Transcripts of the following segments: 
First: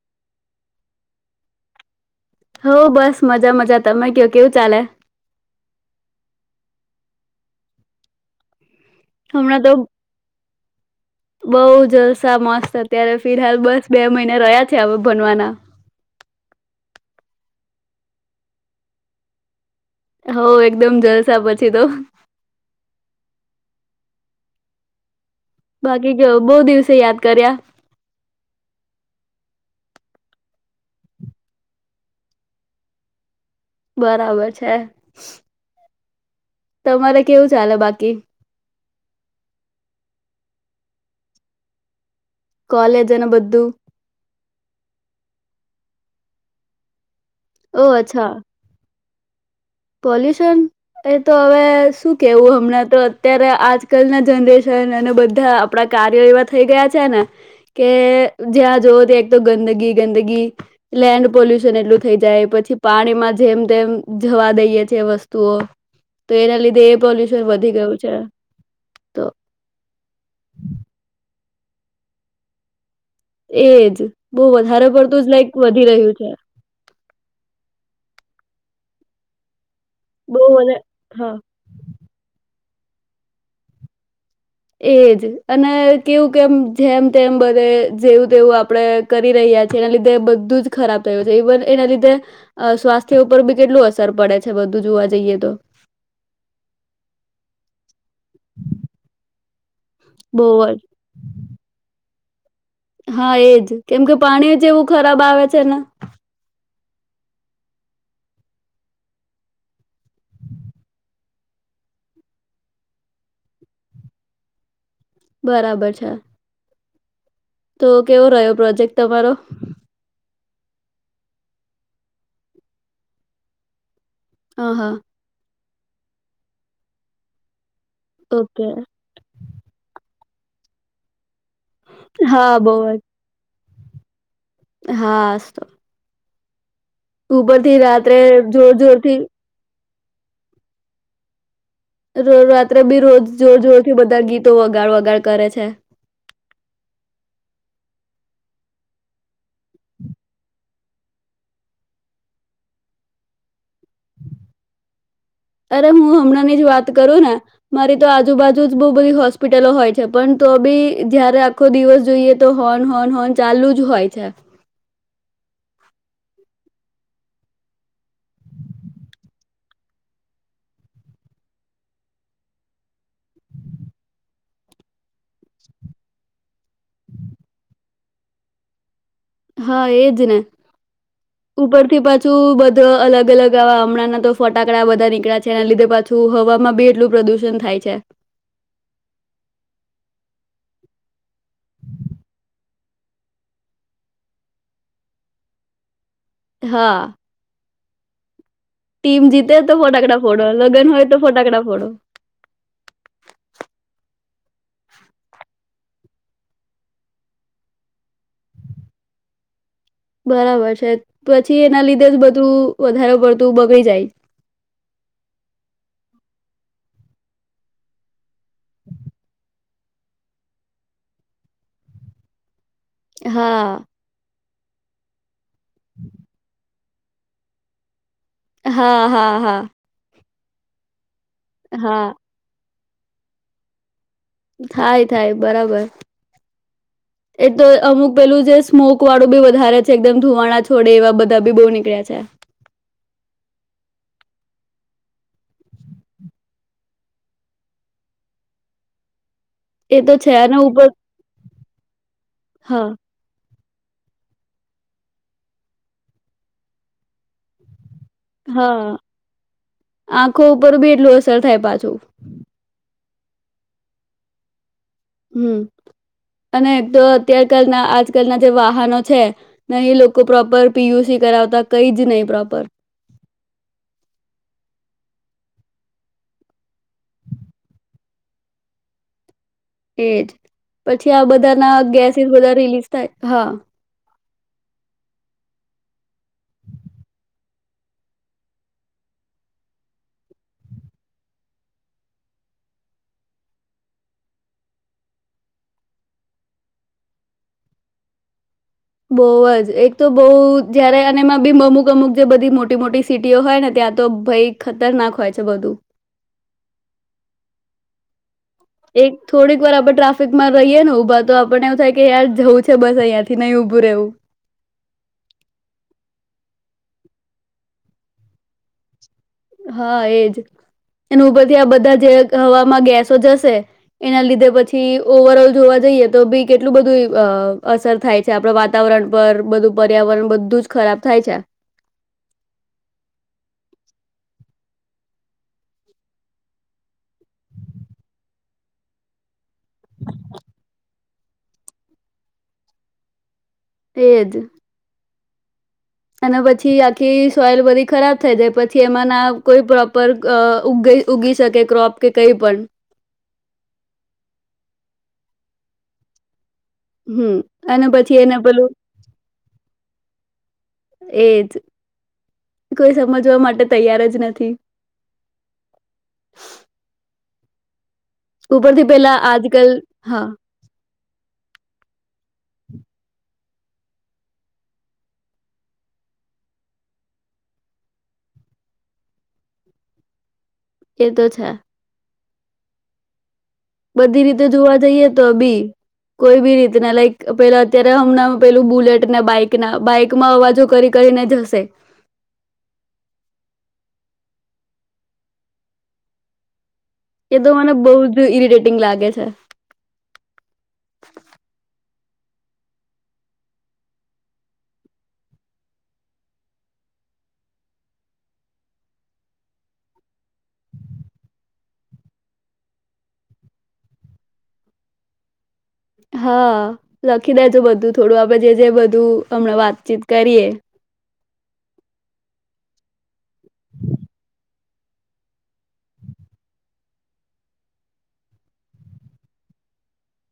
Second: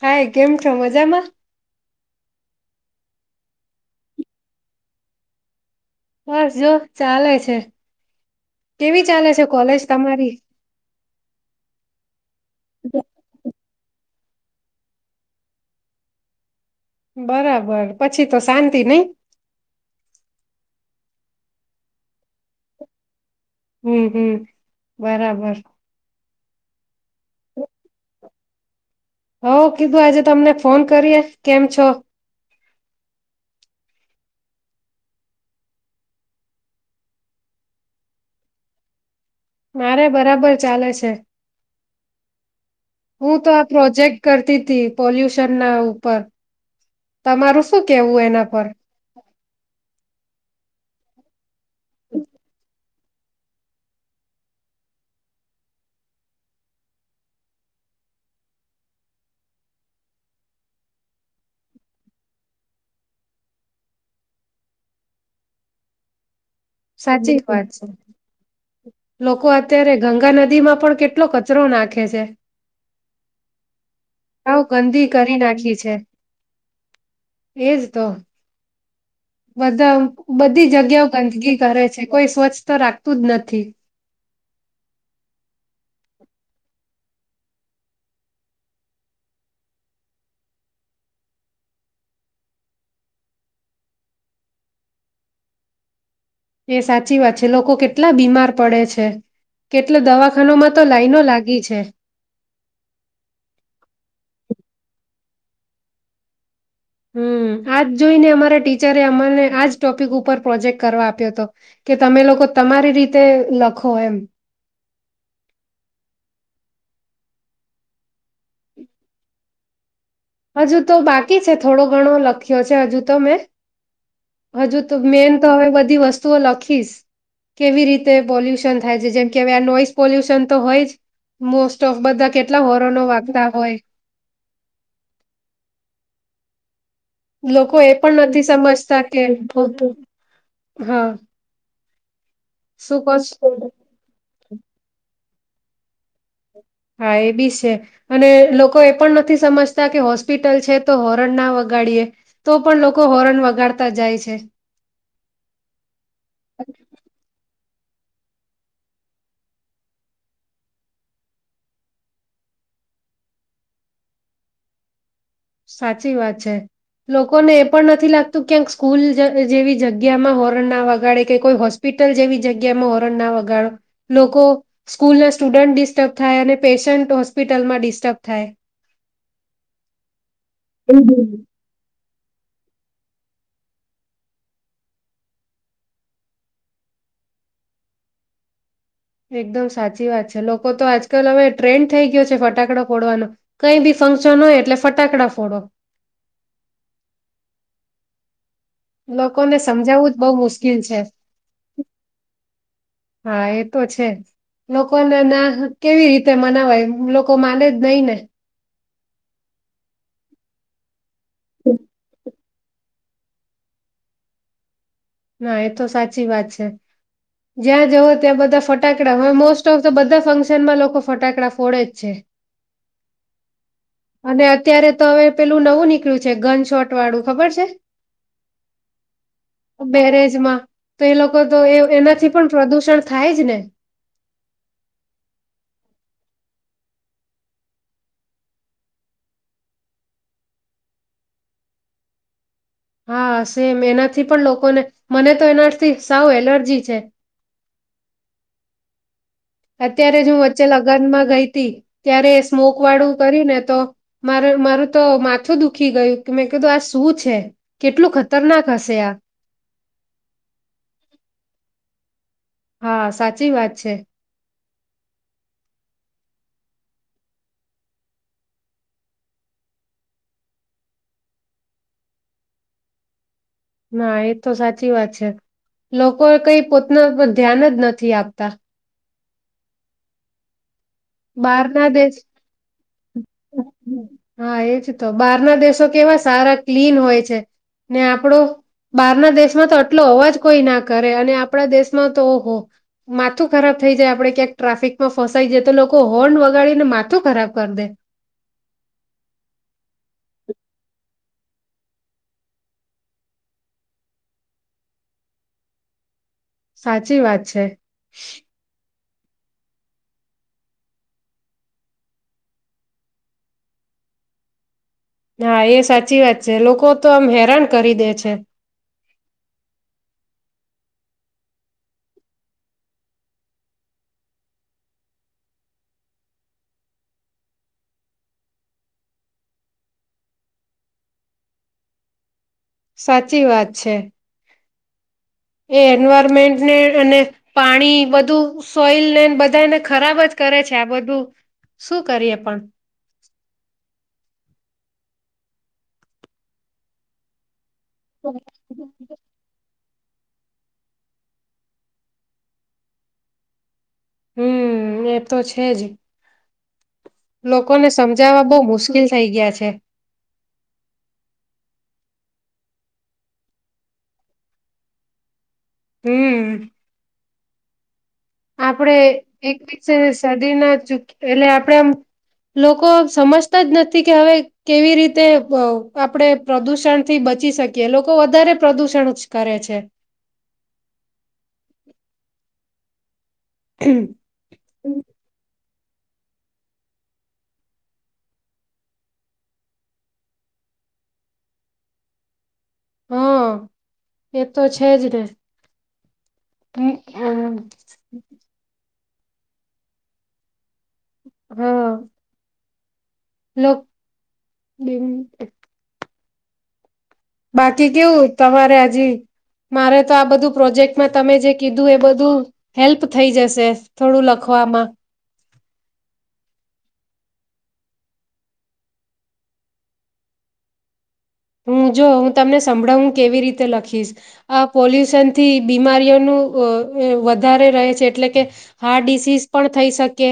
High કેમ છ મજમાં હો બસ મજા મજા તમે કયો કેવું ચાલે? બસ જો ચાલે છે. કેવી ચાલે છે હમણાં તો કોલેજ તમારી બહુ જલસા મસ્ત અત્યારે ફિરહાલ બસ બે રહ્યા છે હવે ભનવાના. બરાબર પછી તો શાંતિ નહિ. હો એકદમ જલસા પછી તો. હમ્મ હમ્મ બરાબર. ભાગી જ બહુ દિવસે યાદ કર્યા? હઉ કીધું આજે તમને ફોન કરીએ કેમ છો? બરાબર છે. તમારે કેવું ચાલે બાકી? મારે બરાબર ચાલે છે. કોલેજ અને હું તો બધું આ પ્રોજેક્ટ કરતી પોલ્યુશન ના ઉપર. તમારું ઓ શું કેવું અચ્છા એના પર? [inaudible] પોલ્યુશન એ તો હવે શું કેવું હમણાં તો અત્યારે આજકાલ ના જનરેશન અને બધા આપડા કાર્યો એવા થઈ ગયા છે ને કે જ્યાં જોવ ત્યાં એક તો ગંદગી ગંદગી લેન્ડ પોલ્યુશન એટલું થઈ જાય પછી પાણીમાં જેમ તેમ જવા દઈ. ઈ છે વસ્તુઓ. લીધે એ પોલ્યુશન સાચી વાત વધી છે ગયું તો લોકો અત્યારે ગંગા નદી માં પણ કેટલો ક કચરો નાખે છે. એજ બહુ આવ વધારે ગંદી પડતું જ કરી લાઈક નાખી વધી રહ્યું છે. એજ તો. બધા બહુ બધી વધારે જગ્યાઓ હા ગંદગી કરે છે કોઈ સ્વચ્છ તો રાખતું જ નથી. એજ અને કેવું કેમ જેમ તેમ બધે જેવું તેવું આપણે કરી રહ્યા છીએ એના લીધે બધું જ ખરાબ થયું છે ઈવન એના લીધે સ્વાસ્થ્ય ઉપર બી કેટલું અસર પડે છે બધું જોવા જઈએ તો. એ સાચી વાત છે લોકો કેટલા બીમાર પડે છે કેટલા બહુ દવાખાનોમાં તો લાઈનો લાગી છે. હા એજ કેમ કે પાણી જેવું ખરાબ આવે છે ને. હમ્મ. આજ જોઈને અમારા ટીચરે અમને આજ ટોપિક ઉપર પ્રોજેક્ટ કરવા આપ્યો હતો કે તમે લોકો તમારી રીતે લખો એમ. બરાબર છે. તો કેવો રહ્યો પ્રોજેક્ટ તમારો? હજુ તો બાકી છે થોડો ઘણો લખ્યો છે હજુ તો મેં. હા હજુ હા તો મેન તો હવે બધ બધી વસ્તુઓ લખીશ. કેવી રીતે ઓકે પોલ્યુશન થાય છે જેમ કે હવે આ નોઈસ પોલ્યુશન ન તો હોય જ. મોસ્ટ ઓફ બધા હા કેટલા હોરનો વાગતા હોય. હાશ તો. લોકો એ પણ નથી જોર સમજતા જોરથી કે બ બ હા. રાત્રે શું બી કો રોજ જોર જોર થી બધા ગીત તો વગાડ વગાડ કરે છે. હા એ બી છે અને લોકો એ પણ નથી સમજતા કે હોસ્પિટલ છે તો હોરન ના વગાડીએ તો પણ લોકો હોરન વગાડતા જાય છે. અરે હું હમણાં ની જ વાત કરું ને. મારી તો આજુબાજુ જ બહુ બધી હોસ્પિટલો હોય છે પણ તો બી જયારે આખો દિવસ જોઈએ તો હોન હોન હોન ચાલુ જ હોય છે. સાચી વાત છે લોકોને એ પણ નથી લાગતું ક્યાંક સ્કૂલ જેવી જગ્યામાં હોરણ ના વગાડે કે કોઈ હોસ્પિટલ જેવી જગ્યામાં હોરણ ના વગાડો લોકો સ્કૂલના સ્ટુડન્ટ ડિસ્ટર્બ થાય અને પેશન્ટ હોસ્પિટલમાં ડિસ્ટર્બ થાય. હા એજ ને. ઉપરથી [inaudible] પાછું બધુ અલગ અલગ આવા હમણાંના તો ફટાકડા બધા નીકળ્યા છે એના લીધે પાછું હવા માં બી એટલું પ્રદુષણ થાય છે. એકદમ સાચી વાત છે લોકો તો આજ કલ હવે ટ્રેન્ડ થઈ ગયો છે ફટાકડો. ફોડવાનું કઈ બી ફંક્શન હોય એટલે ફટાકડા ફોડો. હા ટીમ જીતે લોકોને તો સમજાવવું જ ફટાકડા બહ ફોડો મુશ્કેલ લગ્ન છે હોય તો ફટાકડા ફોડો હા એ તો છે. લોકોને ના કેવી રીતે મનાવાય લોકો માને જ નહી ને. બરાબર છે. પછી એના લીધે જ બધ વધારે પડતું બગડી જાય. ના એ તો સાચી વાત છે જ્યાં જવો ત્યાં બધા ફટાકડા હવે મોસ્ટ ઓફ ધ બધા ફંક્શનમાં લોકો ફટાકડા ફોડે જ છે. હા અને અત્યારે તો હવે પેલું નવું નીકળ્યું છે ગન શોટ. ટ વાડું ખબર છે. હા હા હા બેરેજમાં તો એ લોકો તો એ હા એનાથી પણ પ્રદુષણ શિક્ષણ થાય જ ને. થાય થાય બરાબર એ તો અમુક પેલું જે સ્મોક વાળું બી વધારે છે એકદમ ધુવાણા છોડે એવા બધા બી બહુ નીકળ્યા છે. હા સેમ એનાથી પણ લોકોને મને તો એનાથી સાવ એલર્જી છે. એ તો અત્યારે જ છે હું અને વચ્ચે ઉપર લગનમાં ગઈ હતી ત્યારે સ્મોક હા વાળું કરી ને તો માર મારું તો માથું દુખી ગયું કે મેં કીધું આ શું છે. કેટલું ખતરનાક હા, હશે આ આંખો ઉપર બી એટલું અસર થાય પાછું. હા સાચી વાત છે. હમ, અને તો અત્યાર કલના આજકાલના જે વાહનો છે, નહી લોકો પ્રોપર પીયુસી કરાવતા કઈ જ નહીં પ્રોપર. હા એ તો સાચી વાત છે, લોકો કઈ પોતાના પર ધ્યાન જ નથી આપતા. એ જ. પછી આ બધા ના બહારના દેશ ગેસીસ બધા રિલીઝ હા. હા એજ તો બહાર ના દેશો કેવા સારા ક્લીન હોય છે, ને આપડો બહાર ના દેશમાં તો આટલો અવાજ કોઈ ના કરે અને આપડા દેશમાં તો માથું ખરાબ થઈ જાય આપડે ક્યાંક ટ્રાફિકમાં ફસાઈ જાય તો લોકો હોર્ન વગાડી ને માથું ખરાબ કર દે. બહ જ એક તો બહ જયારે બી અમુક અમુક જે બધી મોટી મોટી સિટીઓ હોય ને ત્યાં તો ભાઈ ખતરનાક હોય છે બધું. સાચી વાત છે. એક થોડીક વાર આપડણે ટ્રાફિકમાં રહીએે ને ઊભા તો આપણને એવું થાય કે યાર જવું છે બસ અહિયાં થી નહી ઉભું રહેવું. હા એ સાચી વાત છે લોકો તો આમ હેરાન કરી દે છે. હા એજ, અને ઉપરથી આ બધા જે હવામાં ગેસો જશે, એના લીધે પછી ઓવરઓલ જોવા જઈએ તો બી કેટલું બધું અસર થાય છે આપડ વાતાવરણ પર બધું પર્યાવરણ બધું જ ખરાબ થાય છે. સાચી વાત છે. એ એન્વાયરમેન્ટ ને અને પાણી બધું સોઈલ ને બધા એને ખરાબ જ કરે છે આ બધું. શું કરીએ પણ એ જ અને પછી આખી સોયલ બધી ખરાબ થઈ જાય પછી એમાંના કોઈ પર ઉ ઉગી શકે ક્રોપ કે કઈ પણ હમ એ તો છે જ હમ અને લોકોને પછી એને સમજાવવા બહુ પેલું મુશ્કેલ થઈ ગયા છે. એજ કોઈ સમજવા માટે તૈયાર જ નથી હમ ઉપરથી આપણે પેલા આજકાલ એકવી હા શદી ના ચ એટલે આપડે આમ લોકો સમજતા જ નથી કે હવે કેવી રીતે આપણેે પ્રદુષણથી બચી શકીએ લોકો વધારે પ્રદુષણ જ કરે છે. એ તો છ બધી રીતે જોવા જઈએ તો બી કોઈ બી રીતના લાઈક પેલા અત્યારે હમણાં પેલું બુલેટ ને બાઈક ના બાઈકમાં અવાજો કરી કરીને જશે હા એ તો છેજ ને હમ એ તો મને બહુ જ ઈરિટેટિંગ લાગે છે. અ હા. લોક બ બાકી કેવું તમારે હજી મારે તો આ બધું પ્રોજેક્ટમાં તમે જે કીધું એ બધું હેલ્પ થઈ જશે થોડું લખવામાં હા લખી દેજો બધું થોડું આપડે જે જે બધું હમણાં વાતચીત કરીએ હું જો હું તમને સંભળાવું કેવી રીતે લખીશ આ પોલ્યુશન થી બીમારીઓનું વધારે રહે છે એટલે કે હાર્ટ ડિસીઝ પણ થઈ શકે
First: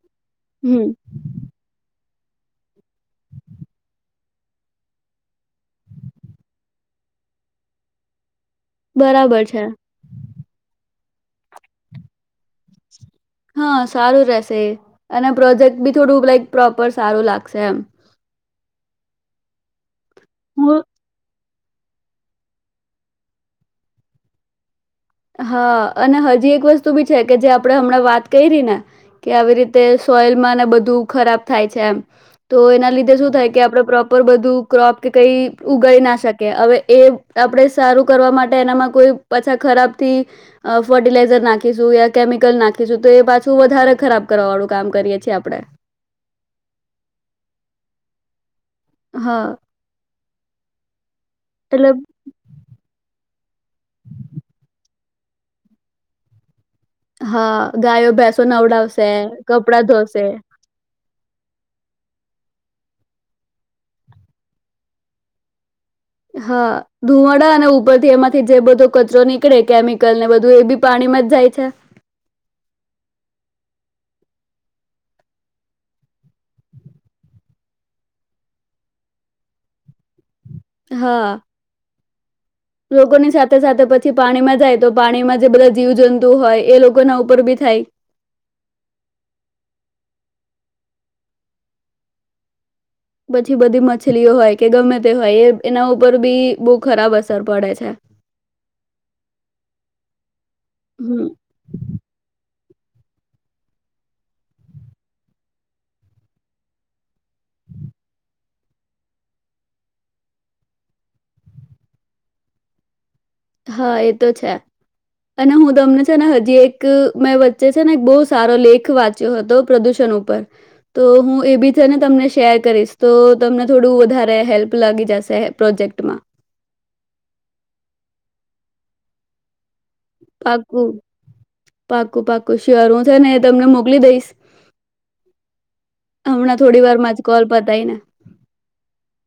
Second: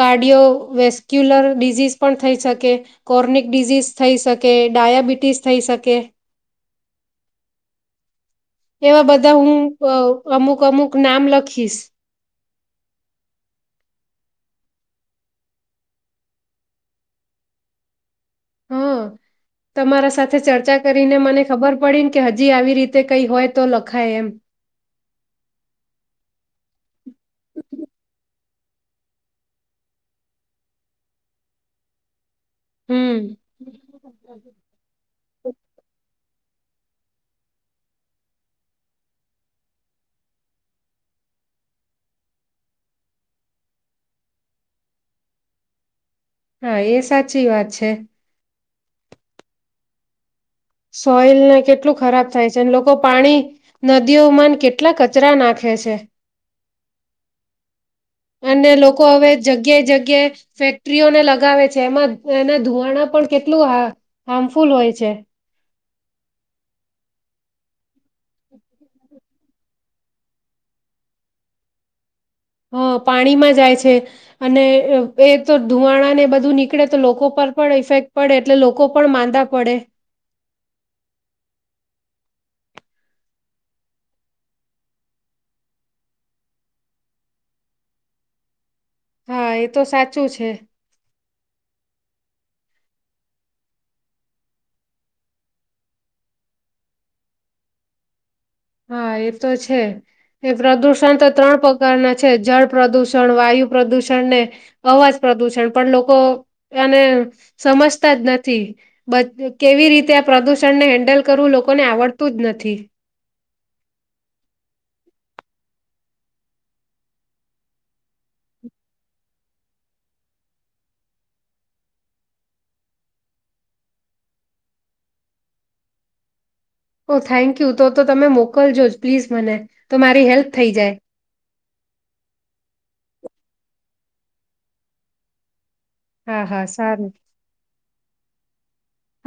કાર્ડિયો હમ વેસ્ક્યુલર ડિઝીઝ પણ થઈ શકે કોર્નિક ડિઝઝ થઈ શકે ડાયાબિટીસ થઈ શકે એવા બધા બરાબર હું છે અમુક અમુક તક નામ લખીશ હા સારું રહેશે અને પ્રોજેક્ટ બી થોડું લાઈક પ્રોપર સારું લાગશે એમ હા તમારા સાથે હું ચર્ચા કરીને મને ખબર પડીને કે હજી આવી રીતે કઈ હોય તો લખાય એમ હા અને હજી એક વસ્તુ વસ્ત બી છે કે જે આપણે હમણાં વાત ક રી ને કે આવી રીતે સોઈલ માં ને બધું ખરાબ થાય છે એમ તો એના લીધે હમ શું થાય કે આપડે પ્રોપર બધું ક્રોપ કે કઈ ઉગાડી ના શકે કે હવે એ આપડ સારું કરવા માટે એનામાં કોઈ પાછા ખરાબ થી ફર્ટિલાઈઝર નાખીશું કેમિકલ નાખીશું તો એ પાછું વધારે ખરાબ કરવા વાળું કામ કરીએ છીએ આપણે હા એ સાચી વાત છે. હા. સોઈલને એટલે કેટલું ખરાબ થાય છે અને લોકો પાણી નદીઓમાંન કેટલા કચરા નાખે છે. હા, ગાયો ભેંસો અને લોકો નવડાવશે, હવે જગ્યાએ કપડાં ધોશે. જગ્યાએ ફેક્ટરીઓને લગાવે છે એમાં. એના ધુવાણા પણ કેટલું હ હાર્મફુલ હોય છે. હા ધુવાડા અને ઉપરથી એમાંથી જે બધો કચરો નીકળે કેમિકલ ને બધું એ બી પાણીમાં જ જાય છે. હ પાણીમાં જાય છે અને એ તો ધુવાણાને બધું નીકળે તો લોકો પર પણ ઈફેક્ટ પડે એટલે લોકો પણ માંદા પડે. હા. લોકોની સાથે સાથે પછી પાણીમાં જાય તો પાણીમાં જે બધા જીવ જંતુ હોય એ લોકોના ઉપર બી થાય. હા એ તો સાચું છે. પછી બધી મછલીઓ હોય કે ગમે તે હોય એ એના ઉપર બી બહુ ખરાબ અસર પડે છે. હા એ તો છે એ પ્રદુષણ તો હમ ત્રણ પ્રકારના છે જળ પ્રદૂષણ વાયુ પ્રદૂષણ ને અવાજ પ્રદુષણ પણ લોકો આને સમજતા જ નથી કેવી રીતે આ પ્રદુષણ ને હેન્ડલ કરવું લોકોને આવડતું જ નથી. હા એ તો છે અને હું તમને છે ને હજી એક મેં વચ્ચે છે ને એક બહુ સારો લેખ વાંચ્યો હતો પ્રદુષણ ઉપર તો હું એ બી છે ને તમને શેર કરીશ તો તમને થોડું વધારે હેલ્પ લાગી જશે પ્રોજેક્ટમાં. ઓ થેન્ક યુ તો તો તમે મોકલજો જ પ્લીઝ મને. તો મારી હેલ્પ થઈ પાકું જાય. પાકું પાકું શર હું છે ને એ તમને મોકલી દઈશ. હા હમણાં હા થોડી વાર સારું માં જ કોલ પતાય ને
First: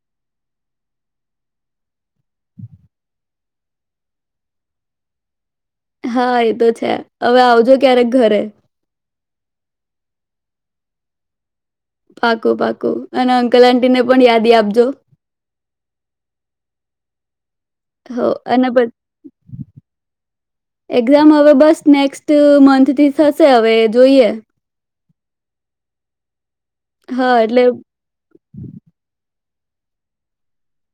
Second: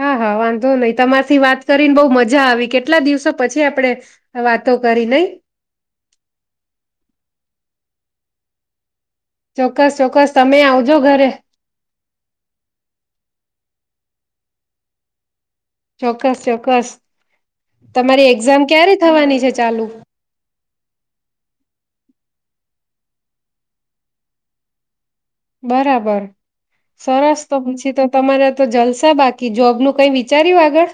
હા હા વાંધો નઈ તમારથી વાત કરીને બહ મજા આવી કેટલા દિવસો પછી આપણેે વાતો કરી નઈ. હા એતો છે હવે આવજો ક્યારેક ઘરે. ચોક્કસ ચોક્કસ તમે આવજો ઘરે. પાકું પાકું અને અંકલ આટીને પણ યાદી આપજો. ચોક્કસ ચોક્કસ, હો તમારી એક્ઝામ અને પ ક્યારે થવાની છે ચાલુ? મંથ થી થશે હવે જોઈએ. બરાબર. હા સરસ તો એટલે પછી તો તમારે તો જલસા બાગ કે જોબ નું કઈ વિચાર્યું આગળ?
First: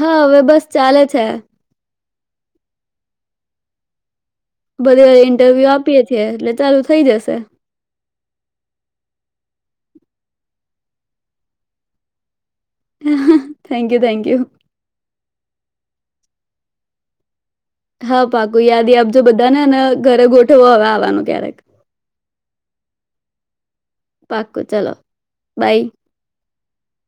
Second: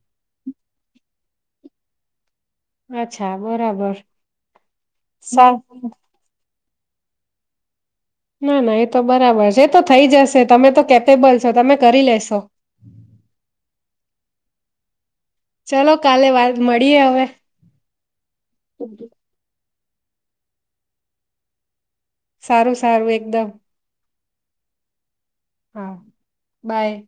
હા હવે બસ ચાલે છે. અચ્છા બરાબર. બધી ઇન્ટરવ્યુ સારું આપીએ છીએ એટલે ચાલુ થઈ જશે. ના ના એ તો બરાબર છે એ તો થઈ જશે તમે તો કેપેબલ છો તમે કરી લેશો. હ થેન્ક યુ થેન્ક યુ. ચલો કાલે વાત મળીએ હવે. હા પાકુ યાદી આપજ બધા નેને. ઘરે ગોઠવો હવે આવાનું ક્યારેક. સારું સારું એકદમ. પાક્ક ચાલો. બાય. હા બાય.